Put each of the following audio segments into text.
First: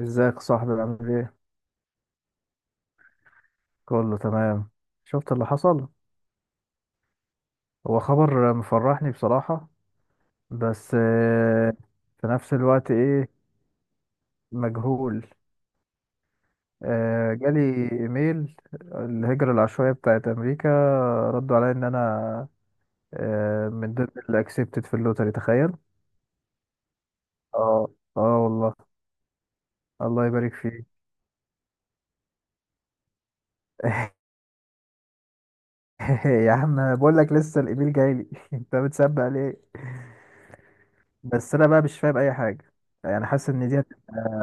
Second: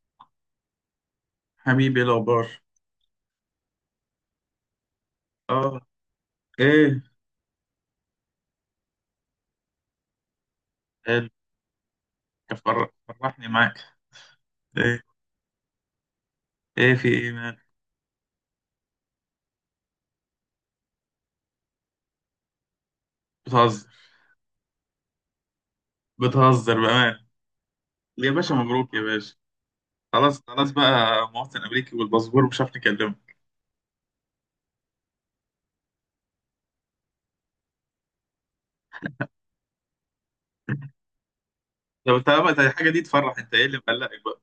ازيك يا صاحبي؟ عامل ايه؟ حبيبي، إيه الأخبار؟ كله تمام. شفت اللي اه. حصل؟ ايه؟ هو خبر مفرحني بصراحة، بس حلو. في نفس الوقت ايه، فرحني معاك. ايه، مجهول. ايه في ايه؟ مال؟ جالي ايميل الهجرة العشوائية بتاعت امريكا، ردوا عليا ان انا بتهزر؟ من ضمن اللي اكسبتد في اللوتري، تخيل. بتهزر بأمان؟ اه، يا اه باشا، والله. مبروك يا باشا. الله خلاص يبارك خلاص بقى فيك. مواطن أمريكي والباسبور، مش عارف نكلمك. يا عم بقول لك لسه الايميل جاي لي. انت بتسبق ليه؟ بس انا بقى مش طب فاهم انت اي بقى، ده حاجة. الحاجة دي يعني تفرح، حاسس انت ايه ان اللي دي، مقلقك بقى؟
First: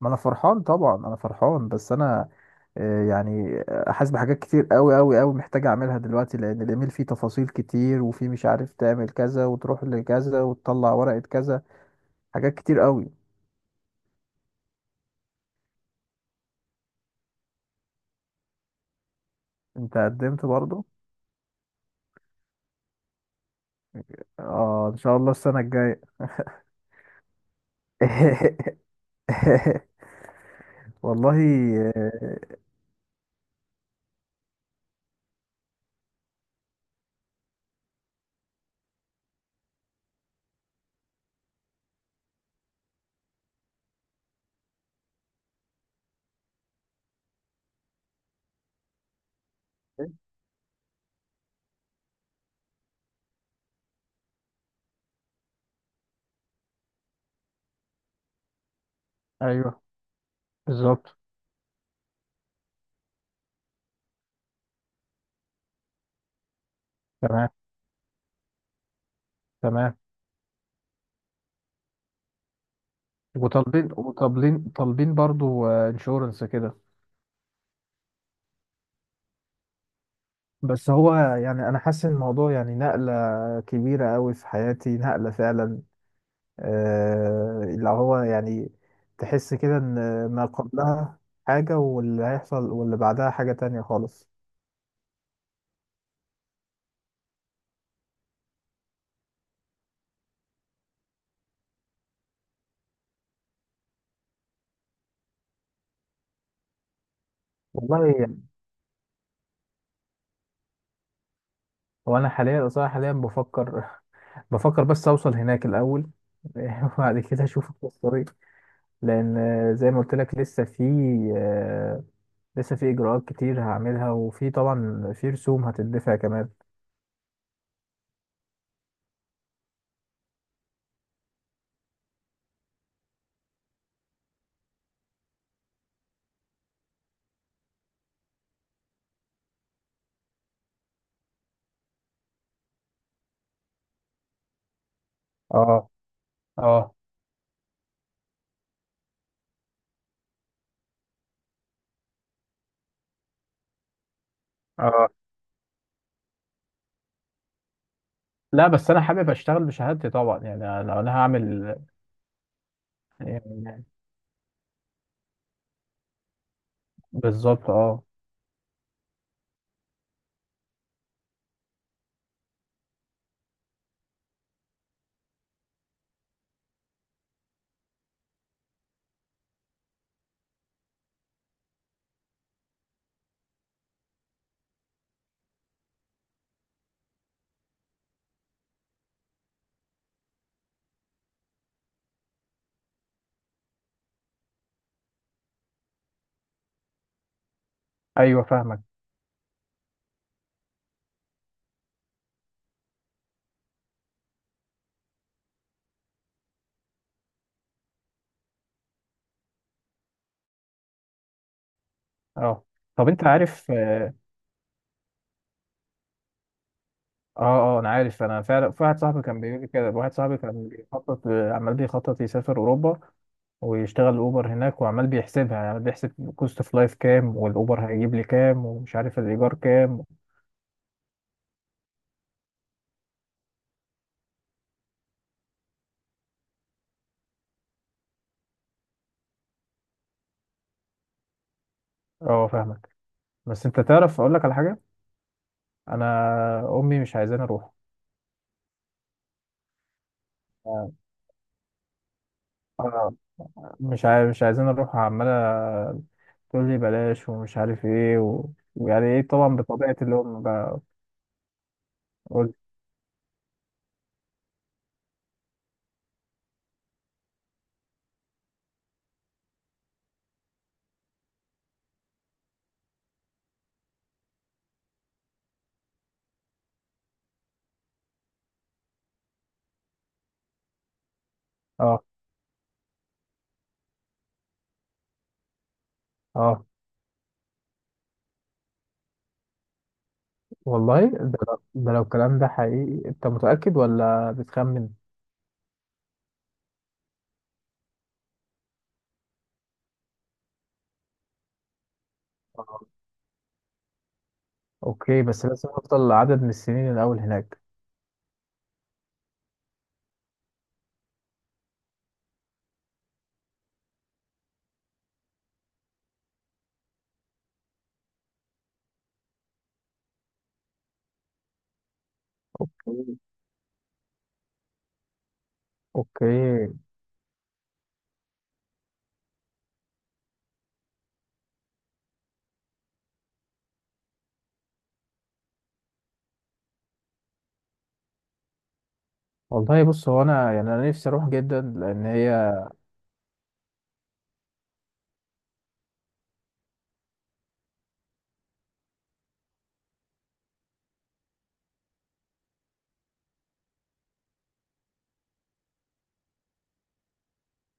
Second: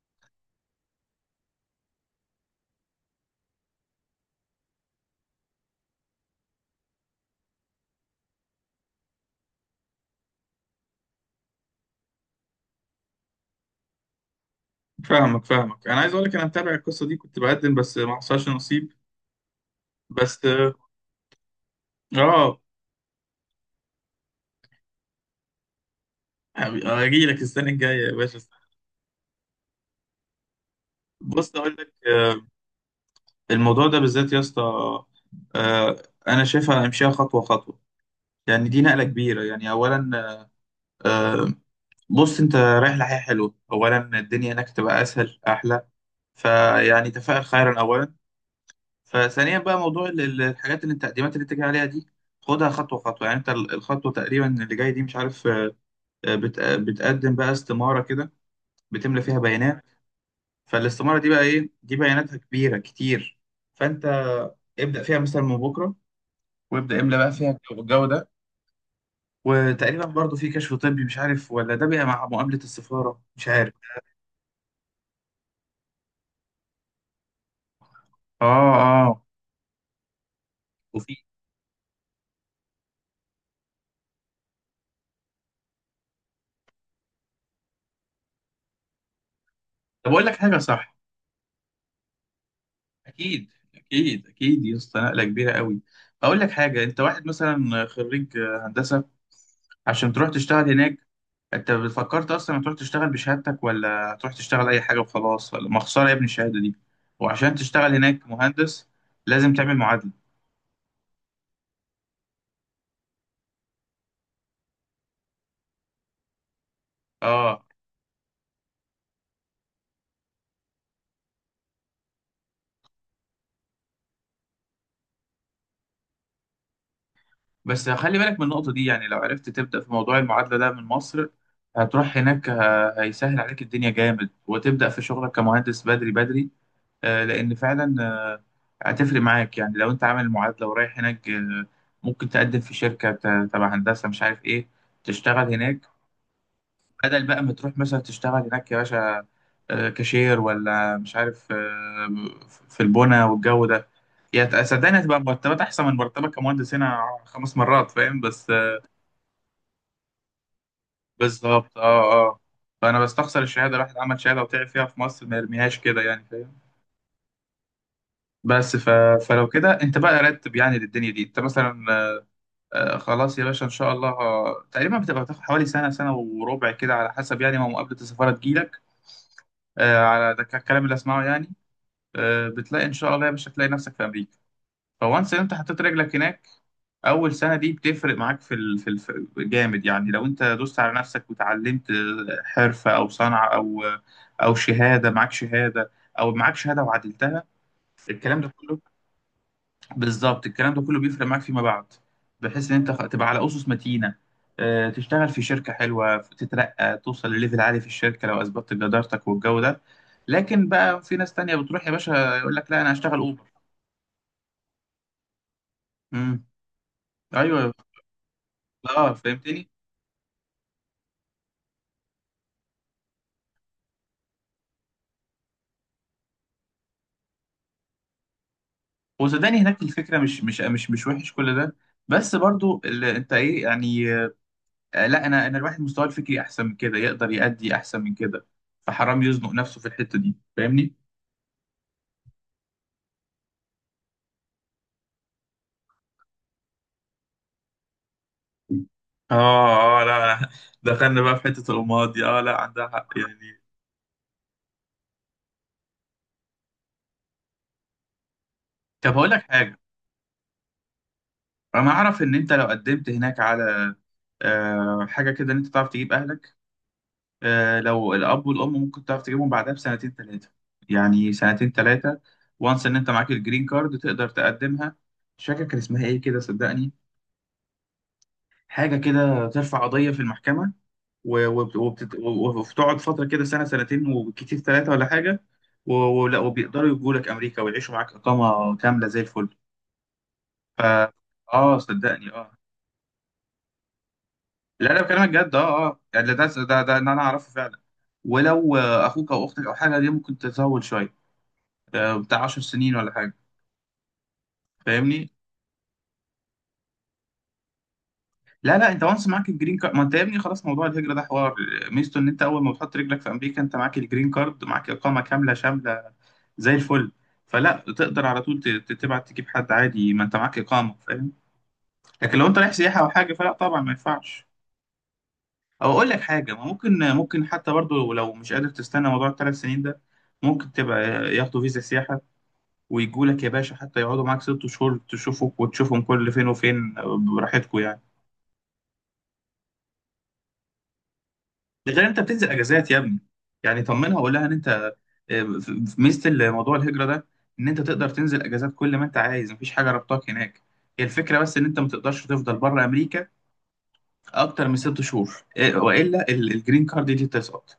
ما انا فرحان طبعا، انا فرحان بس انا يعني حاسس بحاجات كتير قوي قوي قوي محتاج اعملها دلوقتي، لان الايميل فيه تفاصيل كتير، وفيه مش عارف تعمل كذا وتروح لكذا وتطلع ورقة كذا، حاجات كتير قوي. فاهمك فاهمك، انا عايز اقول لك انا متابع القصة دي، كنت بقدم بس ما حصلش نصيب. انت بس قدمت برضو. اه. اه، ان شاء الله السنة الجاية. اجي لك السنة الجاية يا باشا. والله. بص اقول لك آه، الموضوع ده بالذات يا اسطى، آه، انا شايفها امشيها خطوة خطوة. يعني دي نقلة كبيرة، يعني أولا آه، بص أنت رايح لحياة حلوة، أولا الدنيا هناك تبقى أسهل أحلى، فيعني تفائل خيرا أولا. فثانيا بقى موضوع الحاجات اللي أنت، التقديمات اللي أنت جاي عليها دي، خدها خطوة خطوة. يعني أنت الخطوة تقريبا اللي جاي دي، مش عارف بتقدم بقى استمارة كده، بتملى فيها ايوه، بيانات. بالظبط. فالاستمارة دي بقى، إيه دي بياناتها كبيرة كتير. فأنت ابدأ فيها مثلا من بكرة، وابدأ املى بقى تمام. فيها الجو ده. تمام. وتقريبا برضو في كشف طبي، مش عارف ولا ده بقى مع مقابلة السفارة، مش عارف. وطالبين برضو انشورنس كده. اه اه. بس هو وفي، يعني انا حاسس ان الموضوع يعني نقله كبيره قوي في حياتي، نقله فعلا. اللي هو يعني تحس كده ان طب اقول لك ما حاجة صح. قبلها حاجه، واللي هيحصل واللي بعدها اكيد حاجه تانية اكيد خالص. اكيد يا اسطى، نقلة كبيرة قوي. اقول لك حاجة، انت واحد مثلا خريج هندسة، عشان تروح تشتغل هناك، انت فكرت اصلا تروح تشتغل بشهادتك، ولا تروح تشتغل اي حاجة وخلاص، ولا ما خسارة يا ابني الشهادة دي؟ وعشان تشتغل والله هناك يعني، مهندس لازم تعمل معادلة. هو انا حاليا صراحه حاليا بفكر. بفكر بس اوصل هناك الاول. وبعد كده اه، اشوف الطريق، لان زي ما قلت لك، آه، لسه في اجراءات كتير هعملها، وفي طبعا في رسوم هتدفع كمان. بس خلي بالك من النقطة دي. يعني لو عرفت تبدأ في موضوع المعادلة ده من مصر، هتروح هناك هيسهل عليك الدنيا جامد، وتبدأ في شغلك كمهندس بدري بدري. لأن فعلا هتفرق معاك. يعني لو أنت عامل معادلة ورايح هناك ممكن تقدم في شركة تبع هندسة، مش عارف إيه، تشتغل اه، هناك. اه، بدل بقى ما تروح مثلا تشتغل هناك يا باشا كاشير، ولا مش عارف في البنا والجو ده. يعني صدقني اه. هتبقى مرتبات أحسن من مرتبك كمهندس هنا خمس مرات، فاهم؟ بس، لا بس انا حابب اشتغل بشهادتي طبعا، يعني لو انا هعمل بالظبط اه اه. فانا بستخسر الشهاده، يعني، الواحد عمل شهاده وتعب فيها في مصر، ما يرميهاش كده يعني، فاهم؟ بالظبط، اه، بس فلو كده انت بقى رتب يعني للدنيا دي. انت مثلا خلاص يا باشا، ان شاء الله تقريبا بتبقى بتاخد حوالي سنه سنه وربع كده، على حسب يعني ما مقابله السفاره تجيلك، على ده الكلام اللي اسمعه يعني. بتلاقي ان شاء الله يا باشا، تلاقي نفسك في امريكا. فوانس انت حطيت رجلك هناك، اول سنه دي بتفرق معاك في ال... في الف... جامد. يعني لو انت دوست على نفسك وتعلمت حرفه او صنعه او شهاده، معاك شهاده او معاك شهاده وعدلتها، الكلام ايوه ده كله، فاهمك. بالظبط الكلام ده كله بيفرق معاك فيما بعد، بحيث ان انت تبقى على اسس متينه. تشتغل في شركه حلوه، تترقى، توصل لليفل عالي في الشركه لو اثبتت جدارتك والجو ده. لكن بقى في ناس تانية بتروح يا باشا يقول اه، لك لا انا طب هشتغل انت اوبر. عارف؟ اه، امم ايوه، اه انا عارف، انا فعلا في واحد اه صاحبي كان بيقول لي فهمتني. كده، واحد صاحبي كان بيخطط، عمال بيخطط يسافر اوروبا، ويشتغل اوبر هناك، وعمال بيحسبها يعني بيحسب كوست اوف لايف كام، والاوبر هيجيب لي كام، ومش عارف الايجار وصدقني هناك كام. الفكره مش وحش كل ده، بس برضو اللي انت ايه يعني، لا انا الواحد مستواه الفكري احسن من كده، يقدر يأدي احسن من كده. فحرام يزنق نفسه في الحته دي، فاهمني؟ اه، فاهمك. بس انت تعرف اقول لك على حاجه، انا امي مش عايزاني اروح. اه اه. لا لا، آه، دخلنا بقى في حته الامهات دي. اه، لا عندها آه، حق يعني. مش عايزين نروح، عمالة تقول لي بلاش ومش عارف ايه، و... ويعني طب ايه هقول لك طبعا، حاجه، بطبيعة الام بقى. انا اعرف ان انت قول. لو قدمت هناك على حاجه كده، ان انت تعرف تجيب اهلك. لو الأب والأم ممكن تعرف تجيبهم بعدها بسنتين ثلاثة. يعني سنتين ثلاثة، وانس إن أنت معاك الجرين كارد، تقدر تقدمها. مش فاكر كان اسمها إيه كده، صدقني حاجة كده، ترفع قضية في المحكمة، و- وبت- اه، وبتت- و- وبتقعد فترة كده سنة سنتين، وكتير ثلاثة ولا حاجة. و- ولا اه وبيقدروا يجوا لك أمريكا ويعيشوا معاك إقامة كاملة زي الفل. ف والله، ده لو ده لو صدقني الكلام ده حقيقي، انت متأكد ولا لا بتخمن؟ لا، بكلمك جد. يعني ده إن أنا أعرفه فعلا. ولو أخوك أو أختك أو حاجة دي، ممكن تطول شوية بتاع 10 آه. سنين ولا حاجه، اوكي، فاهمني؟ بس لازم افضل عدد من السنين الاول هناك. لا لا، انت وانس معاك الجرين كارد، ما انت يا ابني خلاص موضوع الهجره ده حوار. ميزته ان انت اول ما بتحط رجلك في امريكا، انت معاك الجرين كارد، معاك اقامه كامله شامله زي الفل. فلا تقدر على طول تبعت تجيب حد عادي، ما انت معاك اقامه، فاهم؟ لكن لو انت رايح سياحه او مم. حاجه، فلا طبعا ما ينفعش. او اقول لك حاجه، ما اوكي. ممكن حتى برضو، لو مش قادر تستنى موضوع الثلاث سنين ده، ممكن تبقى ياخدوا فيزا سياحه ويجوا لك يا باشا، حتى يقعدوا معاك ست شهور، تشوفوك وتشوفهم كل فين وفين، براحتكم يعني. والله بص، هو انا يعني انا نفسي اروح جدا، ده غير لان انت هي. بتنزل اجازات يا ابني. يعني طمنها وقول لها ان انت، في ميزه الموضوع الهجره ده، ان انت تقدر تنزل اجازات كل ما انت عايز، مفيش حاجه ربطاك هناك. هي الفكره بس ان انت ما تقدرش تفضل بره امريكا اكتر من ست شهور، والا الجرين كارد دي تسقط.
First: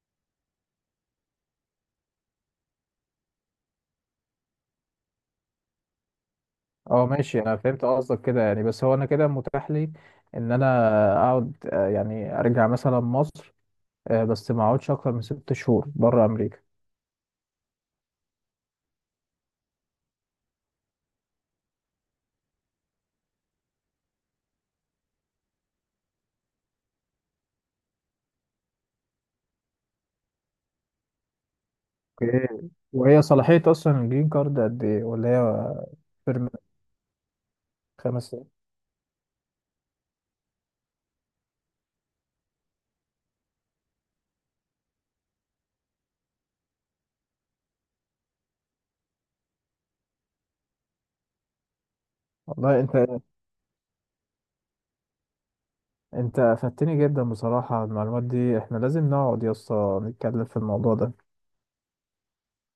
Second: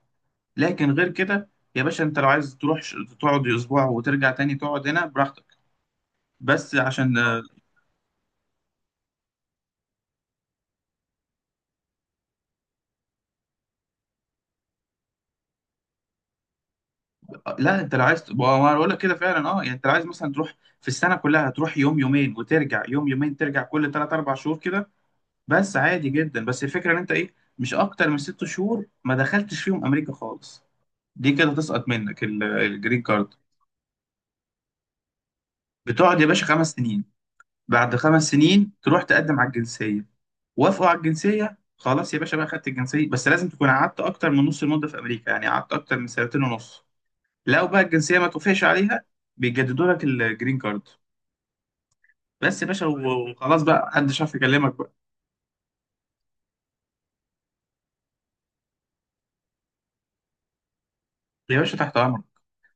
لكن غير كده يا باشا، انت لو عايز تروح تقعد اسبوع وترجع تاني تقعد هنا براحتك. بس اه، عشان ماشي، انا فهمت قصدك كده، يعني بس هو انا كده متاح لي ان انا اقعد، يعني ارجع مثلا مصر، بس ما اقعدش اكتر من ست شهور بره امريكا. لا، انت لو عايز ما انا بقول لك كده فعلا، اه يعني. انت لو عايز مثلا تروح في السنه كلها، تروح يوم يومين وترجع، يوم يومين ترجع، كل ثلاث اربع شهور كده بس، عادي جدا. بس الفكره ان انت ايه، مش اكتر من ست شهور ما دخلتش فيهم امريكا خالص، دي كده تسقط منك اوكي، الجرين وهي كارد. صلاحية أصلا الجرين كارد قد إيه؟ ولا هي بتقعد يا باشا فيرم؟ خمس سنين، بعد خمس خمس سنين. سنين تروح تقدم على الجنسيه. وافقوا على الجنسيه، خلاص يا باشا بقى خدت الجنسيه، بس لازم تكون قعدت اكتر من نص المده في امريكا، يعني قعدت اكتر من سنتين ونص. لو بقى الجنسيه ما توافقش عليها، بيجددوا لك الجرين كارد بس يا والله باشا، أنت و- وخلاص بقى محدش عارف يكلمك بقى. أنت أفدتني جدا بصراحة على المعلومات دي، إحنا لازم نقعد يا اسطى نتكلم في الموضوع ده. يا باشا تحت امرك.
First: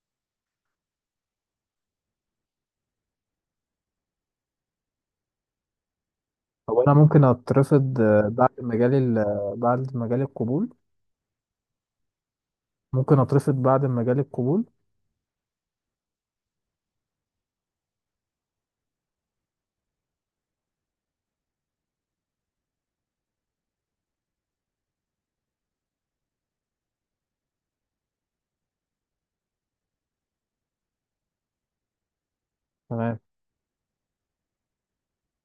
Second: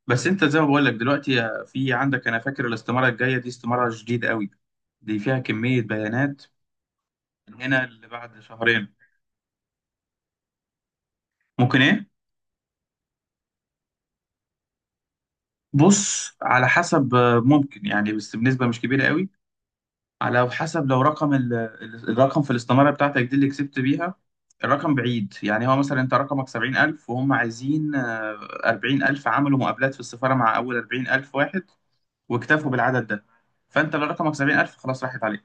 بس انت زي ما بقول لك دلوقتي، في عندك، انا فاكر الاستماره الجايه دي استماره جديده قوي، دي فيها كميه بيانات. هو أنا ممكن من هنا أترفض اللي بعد شهرين، بعد ما جالي القبول؟ ممكن ايه؟ ممكن أترفض بعد ما جالي القبول؟ بص على حسب، ممكن يعني، بس بنسبه مش كبيره قوي. على حسب لو رقم الرقم في الاستماره بتاعتك دي اللي كسبت بيها، الرقم بعيد. يعني هو مثلا انت رقمك 70,000 وهم عايزين 40,000، عملوا مقابلات في السفاره مع اول 40,000 واحد واكتفوا بالعدد تمام. ده. فانت لو رقمك 70,000، خلاص راحت عليك.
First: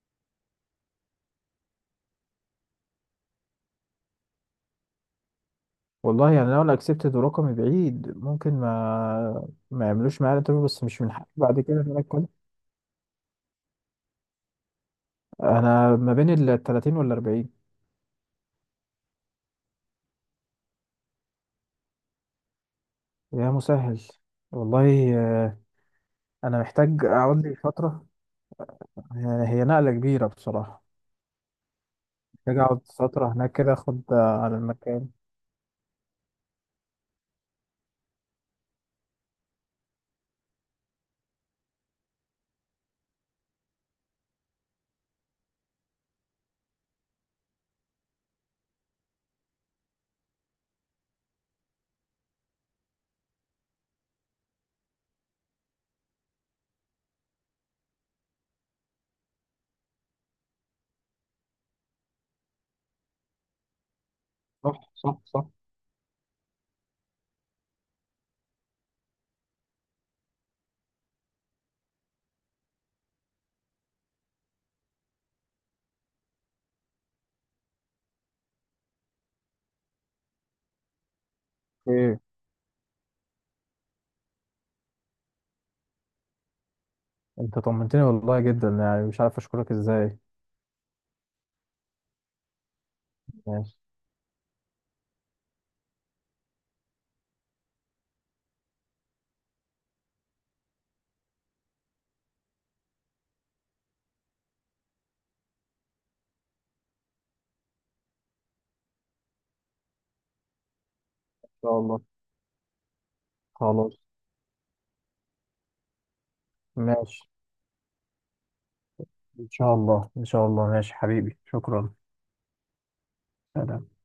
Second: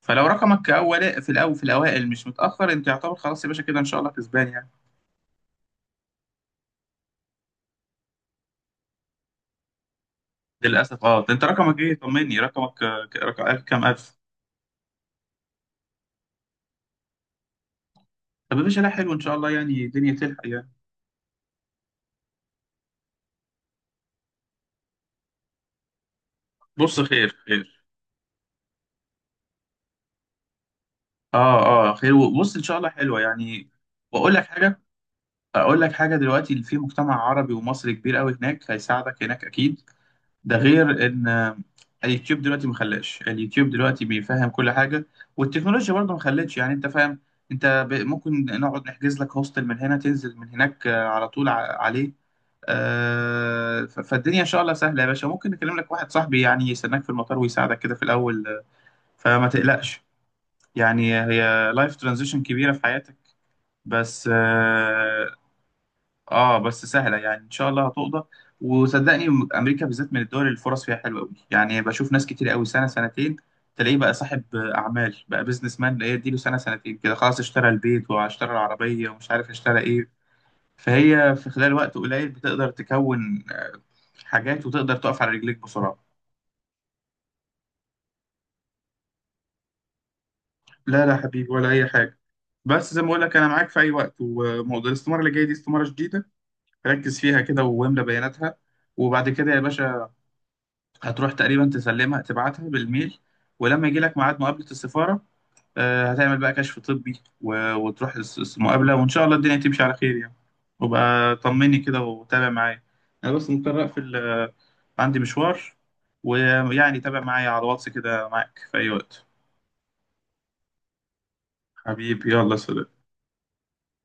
فلو رقمك اول، في الاول، في الاوائل، مش متاخر، انت يعتبر خلاص يا باشا كده ان شاء الله كسبان يعني. والله يعني لو أنا أكسبتد ورقمي بعيد، ممكن ما يعملوش معايا الانترفيو، بس مش للاسف من اه. حقي ده انت بعد رقمك كده إن ايه؟ أنا أتكلم. طمني رقمك رقم ألف كام الف؟ أنا ما بين ال 30 وال 40. طب يا باشا، لا حلو ان شاء الله، يعني الدنيا تلحق يعني. يا مسهل. والله انا بص محتاج خير اقعد لي خير. فتره، يعني هي نقله كبيره بصراحه، اه اه خير. بص محتاج ان شاء اقعد الله حلوه فتره هناك يعني. كده اخد واقول لك على حاجه، المكان. اقول لك حاجه دلوقتي، اللي في مجتمع عربي ومصري كبير قوي هناك، هيساعدك هناك اكيد. ده غير ان اليوتيوب دلوقتي ما خلاش، اليوتيوب دلوقتي بيفهم كل حاجه، والتكنولوجيا برضه ما خلتش، يعني انت فاهم. انت ممكن نقعد نحجز لك هوستل من هنا، تنزل من هناك على طول عليه. فالدنيا ان شاء الله سهله يا باشا، ممكن نكلم لك واحد صاحبي يعني يستناك في المطار ويساعدك كده في الاول فما تقلقش. يعني هي لايف ترانزيشن كبيره في حياتك، بس صح، صح، صح. اه، بس سهله يعني ان شاء الله هتقضى. وصدقني امريكا بالذات من الدول اللي الفرص فيها حلوه قوي، يعني بشوف ناس كتير قوي سنه سنتين تلاقيه بقى صاحب اعمال، بقى بيزنس مان، اللي هي اديله سنه سنتين كده خلاص، اشترى البيت واشترى العربيه ومش عارف اشترى ايه. فهي في خلال وقت ايه. قليل بتقدر تكون حاجات، وتقدر تقف على رجليك بسرعه. انت طمنتني والله جدا، يعني مش عارف اشكرك ازاي. لا لا حبيبي، ولا اي حاجه. بس زي ما بقول لك، انا معاك ماشي. في اي وقت. وموضوع الاستماره اللي جايه دي، استماره جديده، ركز فيها كده واملى بياناتها، وبعد كده يا باشا هتروح تقريبا تسلمها، تبعتها بالميل، ولما يجي لك ميعاد مقابلة السفارة هتعمل بقى كشف طبي، و- وتروح المقابلة، وإن شاء الله الدنيا تمشي على خير يعني. وبقى ان طمني شاء الله. كده وتابع معايا. أنا بس مضطر خلاص. أقفل عندي مشوار، ويعني ماشي. تابع معايا على الواتس كده، معاك في أي وقت. ان شاء الله، ان شاء الله، ماشي حبيبي، شكرا. حبيبي يلا سلام. سلام.